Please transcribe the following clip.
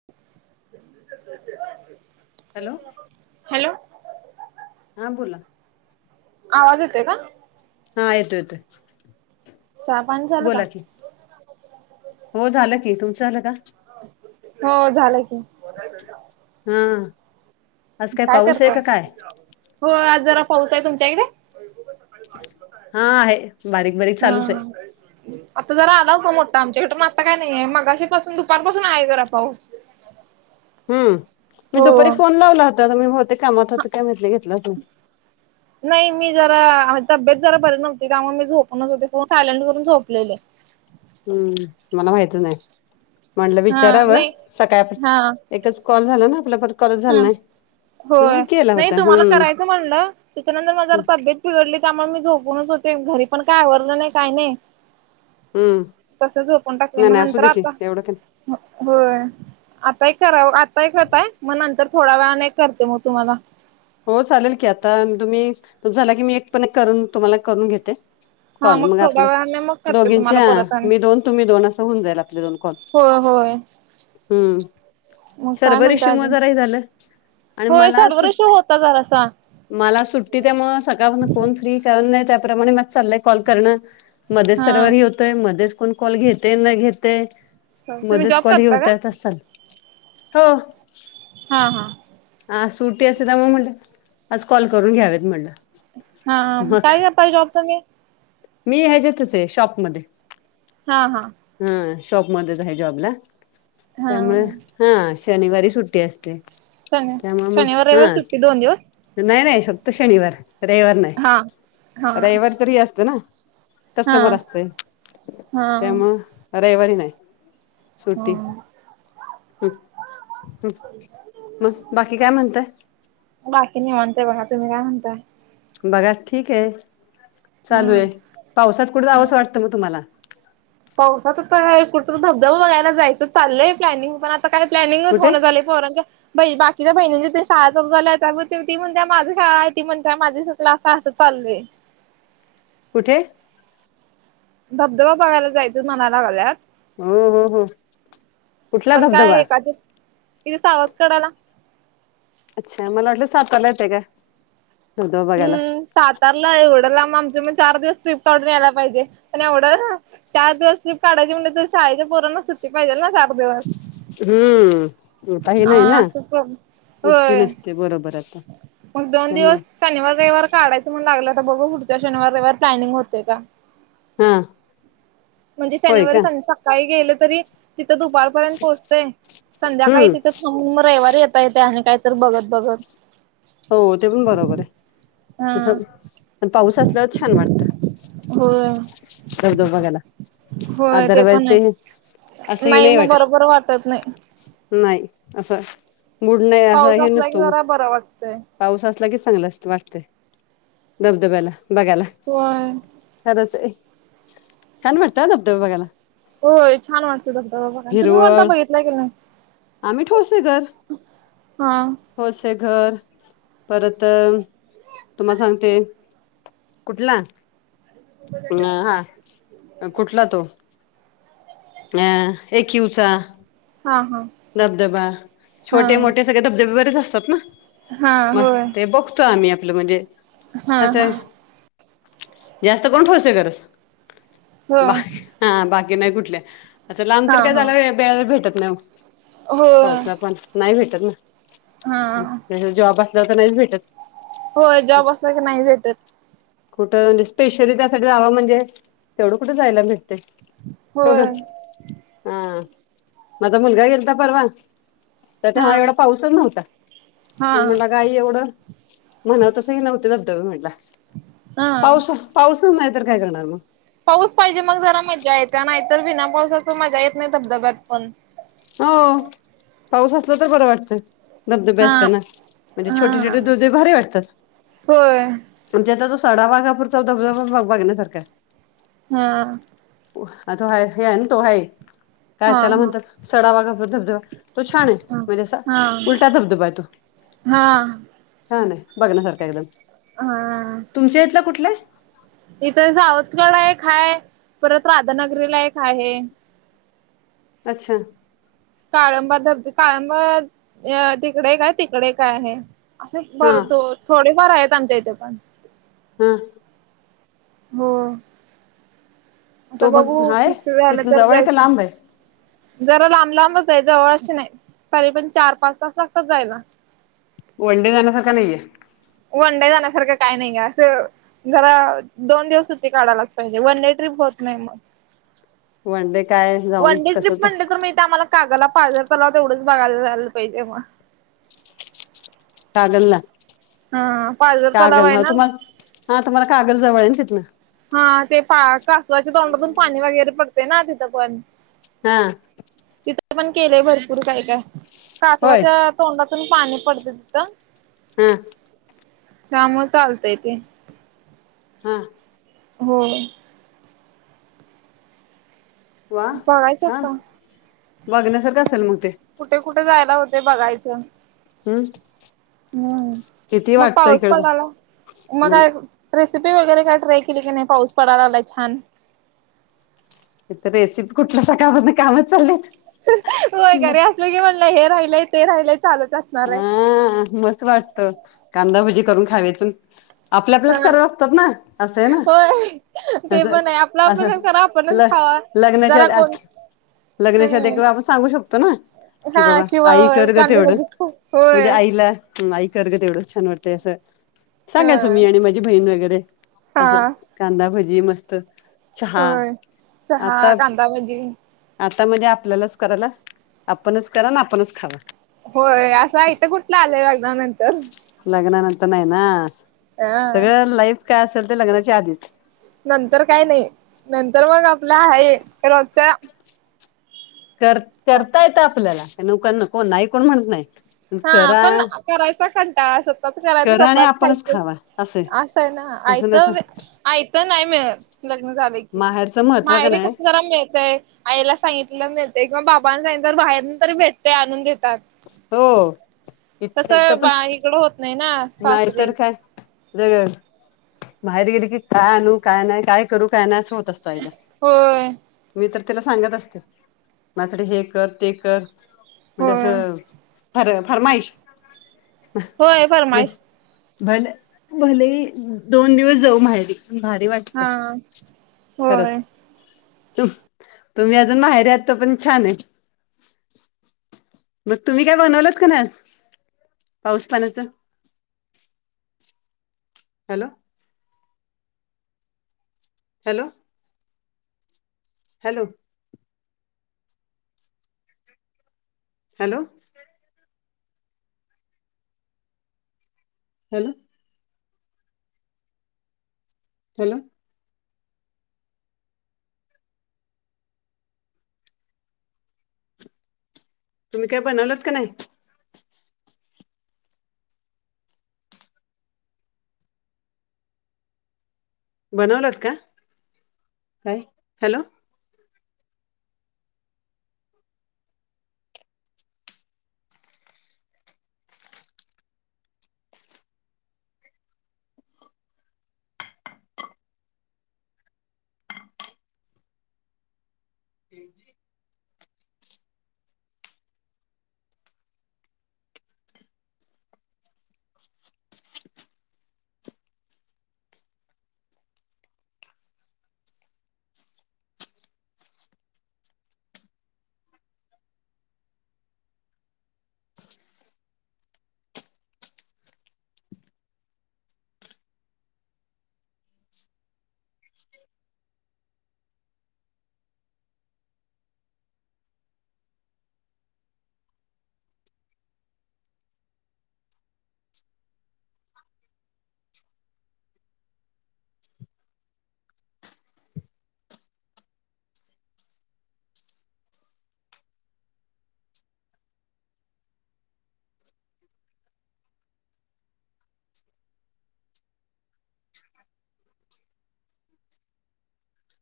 [unintelligible] Hello hello हा बोला. आवाज येतोय का? हा येतोय येतोय. चहा पाणी झालं का? बोला कि हो झालं कि तुमचं झालं का? हो झालं की. हां. काय करताय हो आज जरा पाऊस आहे तुमच्या इकडे? हा आहे बारीक. बारीक हां चालूच आहे हां. आता जरा आला होता मोठा आमच्याकटे मग आता काय नाही आहे मगाशी पासून दुपारपासून आहे जरा पाऊस. हम्म मी दुपारी हो. फोन लावला होता मी होते कामात होते काय माहित नाही घेतलाच नाय. नाही मी जरा तब्येत जरा बरी नव्हती त्यामुळे मी झोपूनच होते फोन सायलेंट करून झोपलेले. हम्म मला माहिती नाही म्हटलं हा विचारावं नाही सकाळ हा एकच कॉल झाला ना आपल्या परत कॉलच हा झाला नाही म्हणून केला होता हां. च म्हणलं त्याच्यानंतर म जरा तब्येत बिघडली त्यामुळे मी झोपूनच होते घरी पण काय आवरलं नाय काही नाय. हम्म तसं झोपून टाकले नाही म नाही असू नंतर दे की आता एवढं काय नाही. होय आताही करावं आताही करताय? मग नंतर थोड्या वेळाने करते म तुम्हाला. हो चालेल की आता तुम्ही झाला की मी एक पण करून तुम्हाला करून घेते. हा कॉल मग थोड्या आपल्या वेळाने मग करते तुम्हाला दोघींच्या परत आणि मी दोन तुम्ही दोन असं होऊन जाईल आपले दोन. कॉल हो होय हम्म मग काय सर्वर म्हणताय इशू म अजून जराही झालं आणि मला आज सुट ता जरासा मला सुट्टी त्यामुळ सकाळपासन कोण फ्री कारण नाही त्याप्रमाणे मात चाललंय कॉल करणं मध्येच हा सर्वर हे होतोय मध्येच कोण कॉल घेते न घेतय तुम्ही मध्येच जॉब कॉल हे करता का होत्यात अस सांग हो हा, हा आज सुटी असते त्यामुळं म्हणलं आज कॉल करून घ्यावेत म्हटलं हा काय का पाहि जॉब तुम्ही मी ह्याज्यातच आहे शॉपमध्ये हा, हा हा शॉपमध्येच आहे जॉबला हा त्यामुळे हा शनिवारी सुट्टी असते शन त्यामुळे मग शनिवार रविवार हा सुट्टी दोन दिवस नाही, नाही फक्त शनिवार रविवार नाही हा हा रविवार तर ही असत ना हा कस्टमर असतय हा त्यामुळ रविवारी नाही हा सुट्टी ह ह मग बाकी काय म्हणताय बाकी निवांत आहे बघा तुम्ही काय म्हणताय बघा ठीक आहे चालू हम्म आहे पावसात कुठं जावंसं वाटतं मग तुम्हाला? पावसाात तर कुठं धबधबबा बघायला जायचं चाललंय प्लॅनिंग पण ता काही प्लॅनिंगच कुठे होणं झाले पोरांच्या ब बाकीच्या बहिणीं ज त शाळा सुरू झाल्या त्यामूळ ती म्हणते माझी शाळा आहे ती म्हणत माझी [unintelligible] असा असं चालू आहे कुठे? धबधबा बघायला जायचां म्हणायला लागल्यात ह, ह, ह कुठला धबधबा? इथ सावत्कडाला अच्छा मला वाटलं सातरला येताय काय हम् सातारला एवढं लांब आमच मग चार दिवस ट्रीप काढून यायला पाहिजे पण एवढ्या चार दिवस ट्रीप काढायची म्हणजे शाळेच्या पोरांना सुट्टी पाहिजे ना चार दिवस हम्म काही नाही हा ना असं सुट्टी होय नसते बरोबर आहे मग दोन त्यामुळ दिवस शनिवार, रविवार काढायचं मण लागलं आता बघ पुढच्या शनिवार, रविवार प्लॅनिंग होतय का ह म्हणजे शनिवारी स सकाळी गेलं तरी तिथं दुपारपर्यंत पोहोचतय संध्याकाळी हम्म तिथं थांब रविवारी येता येतय आणि काय तर बघत, बघत हो ते पण बरोबर हा आहे तस प पाऊस असल्याच छान वाटतंय होय धबधबा बघायला होय ते पण आहे [unintelligible] नाही मग बरोबर वाटत नाही नाही असं मूड नाही असा पाऊस हे असला की नसतो मग जरा बरं वाटतंय पाऊस असला की चांगलच वाटतय धबधब्याला बघायला होय खरंच आहे छान वाटत हा धबधाबा बघायला. होय छान वाटतं धबधबा बघायला तुम्ही कोणता बघितला की नाही? ठोसेगर. हा ठोसेगर परत तुम्हाला सांगते. कुठला हा कुठला तो? अ एक यूवचा. हा हा धबधबा हा छोटे मोठे सगळे धबधबे बरेच असतात ना हा होय मगते बघ - त आम्ही आपलं म्हणजे हा असं हा आहे. जास्त करून ठोसेघरच हो बाई. हा बाकी नाही कुठले असं लांब तर हा काय हा झाला वे वेळा भेटत नाही मग. होय पाऊसला पण नाही भेटत ना हा आणि त्यात जॉब असला तर नाहीच भेटत. होय जॉब असला की नाही भेटतं. कुठं स्पेशली त्यासाठी जावं म्हणजे तेवढं कुठं जायला भेटतय. होय तेवढं हा माझा मुलगा गेलता परवा. तर हा तेव्हा एवढा पाऊसच नव्हता हा म्हणून म्हणला गाई एवढं. म्हणावं तसंही नव्हते धबधबे म्हटला हा पाऊस पाऊसच नाही तर काय करणार मग. पाऊस पाहिजे मग जरा मज्जा येत्या नाहीतर विना पावसाच मज्जा येत नाही धबधब्यात पण हो पाऊस असला तर बरं वाटतंय. धबधबे हा असते ना म्हणजे छोटे हा छोटे दूधे भारी वाटतात. होय म्हणजे आता तो साडा वाघापूरचा धबधबा बग बघण्यासारखा हाय. हा आता हा तो हा हे आहे ना तो हाय काय हा त्याला हा म्हणतात सडावागा धबधबा. तो छान आहे म्हणजे असा हा उलटा धबधबा आहे तो. हा हा छान हाय बघण्यासारखा एकदम. हा तुमच्या इथलं कुठले? इथं सावतकडा एक हाय परत राधानगरीला एक आहे. अच्छा. काळंबा धबध काळंबा तिकडे काय तिकडे काय आहे. असे हा बरं दो थोडेफार आहेत आमच्या इथे पण. हा हो. आता तो बघू मग हाय फिक्स झालं तिथनं तर जवळ आहे का जायचं. लांब आहे जरा लांब लांबच हाय जवळ अशे नाही तरी पण चार पाच तास लागतात जायला. वन डे जाण्यासारखा नाही हाय? वन डे जाण्यासारखं काय नाही असं. जरा दोन दिवस सुट्टी काढायलाच पाहिजे वन डे ट्रीप होत नाही मग. वनडे काय जाऊन वनडे कसं ट्रिप ते म्हटलं तर इथं आम्हाला कागलला पाझर तलाव तेवढंच बघायला जायला पाहिजे मग. कागलला. हा पाझर तलाव कागल आहे हा ना. तुम्हाला हा तुम्हांला कागल जवळ आहे तिथं न. हा ते पा कासवाच्या तोंडातून पाणी वगैरे पडते ना तिथं पण हा, तिथं पण केलंय भरपूर काय काय होय कासवाच्या. तोंडातून पाणी पडतंय तिथं. ह, त्यामुळं चालतंय ते. हा, हो, वा बघायचं छान आता बघण्यासारखं असलं मग ते. कुठे कुठे जायला होतंय बघायचं. हम् होय किती मग वाटतं पाऊस इकडे पडाला मग नाही काय. रेसिपी वगैरे काय ट्राय केली की नाही पाऊस पडाय लागलाय छान. इथं रेसिपी कुठलं सकाळपासन कामच चालेत. होय घरी असलं की म्हणलं हे राहिलय ते राहिलय चालूच असत. आ मस्त वाटतं कांदाभजी करून खावीेतून. आपल्या आपल्याच हा करावं लागतात ना असं आहे ना होय ते असं पण आहे आपलं असं आपणच करा आपणच आपलं. खावा. लग्नांच्या जरा आधी कोण आ. लग्नाच्या आधी हम्म एखादवेळेला आपण सांगू शकतो ना कि हा बाबा किंवा आई कर ग कांदे तेवढं. भाजी म्हणजे होय. आईला आई कर ग तेवढं छान वाटतंय असं. सांगायचो हा मी आणि माझी बहीण वगैरे असं हा कांदा भजी मस्त. चहा होय चहा आता कांदा भाजी. आता म्हणजे आपल्यालाच करायला आपणच करा आणि आपणच खावं. होय असं आयत कुठलं आलंय लग्नानंतर. लग्नानंतर नाही ना अ सगळं लाईफ काय असेल ते लग्नाच्या आधीच. नंतर काय नाही नंतर मग आपलं आहे रोजच. कर करता येत आपल्याला नक कोन नाही कोण म्हणत नाही. पण हा करा पण करायचा कंटाळा असं. स्वतःच करायचं करा आणि स्वतःच आपणच खायचं खावा असे असंय ना असं आयत नसं आयत नाही मिळत. लग्न झाले की माहेरचं महत्त्व का माहेरीे नाही कस जरा मिळतय. आईला सांगितलं मिळत किंवा बाबाना सांगित तर बाहेरन तरी भेटतय आणून देतात. हो, इथ इथं तसं पण बा इकडं होत नाही ना. सासरी नाहीतर काय दगड बाहेर गेली की काय आणू काय नाही काय. करू काय नाय अस होत असतय आईला. होय मी तर तिला सांगत असते माझ्यासाठी हे कर ते कर. म्हणजे होय असं फर फरमाईश. होय. फरमाईश म्ह भले भलेही दोन दिवस जाऊ माहेरी भारी वाट''--'' त हा होय खरंच. अ हं तुम्ही अजून माहेर आहेत तोपर्यंत छान आहे. म तुम्ही काय बनवलत का नाही आज पाऊस पाण्याचं. Hello, hello, hello, hello, hello, hello तुम्ही काय बनवलत का नाही? बनवलत का काय? हॅलो हम् [unintelligible]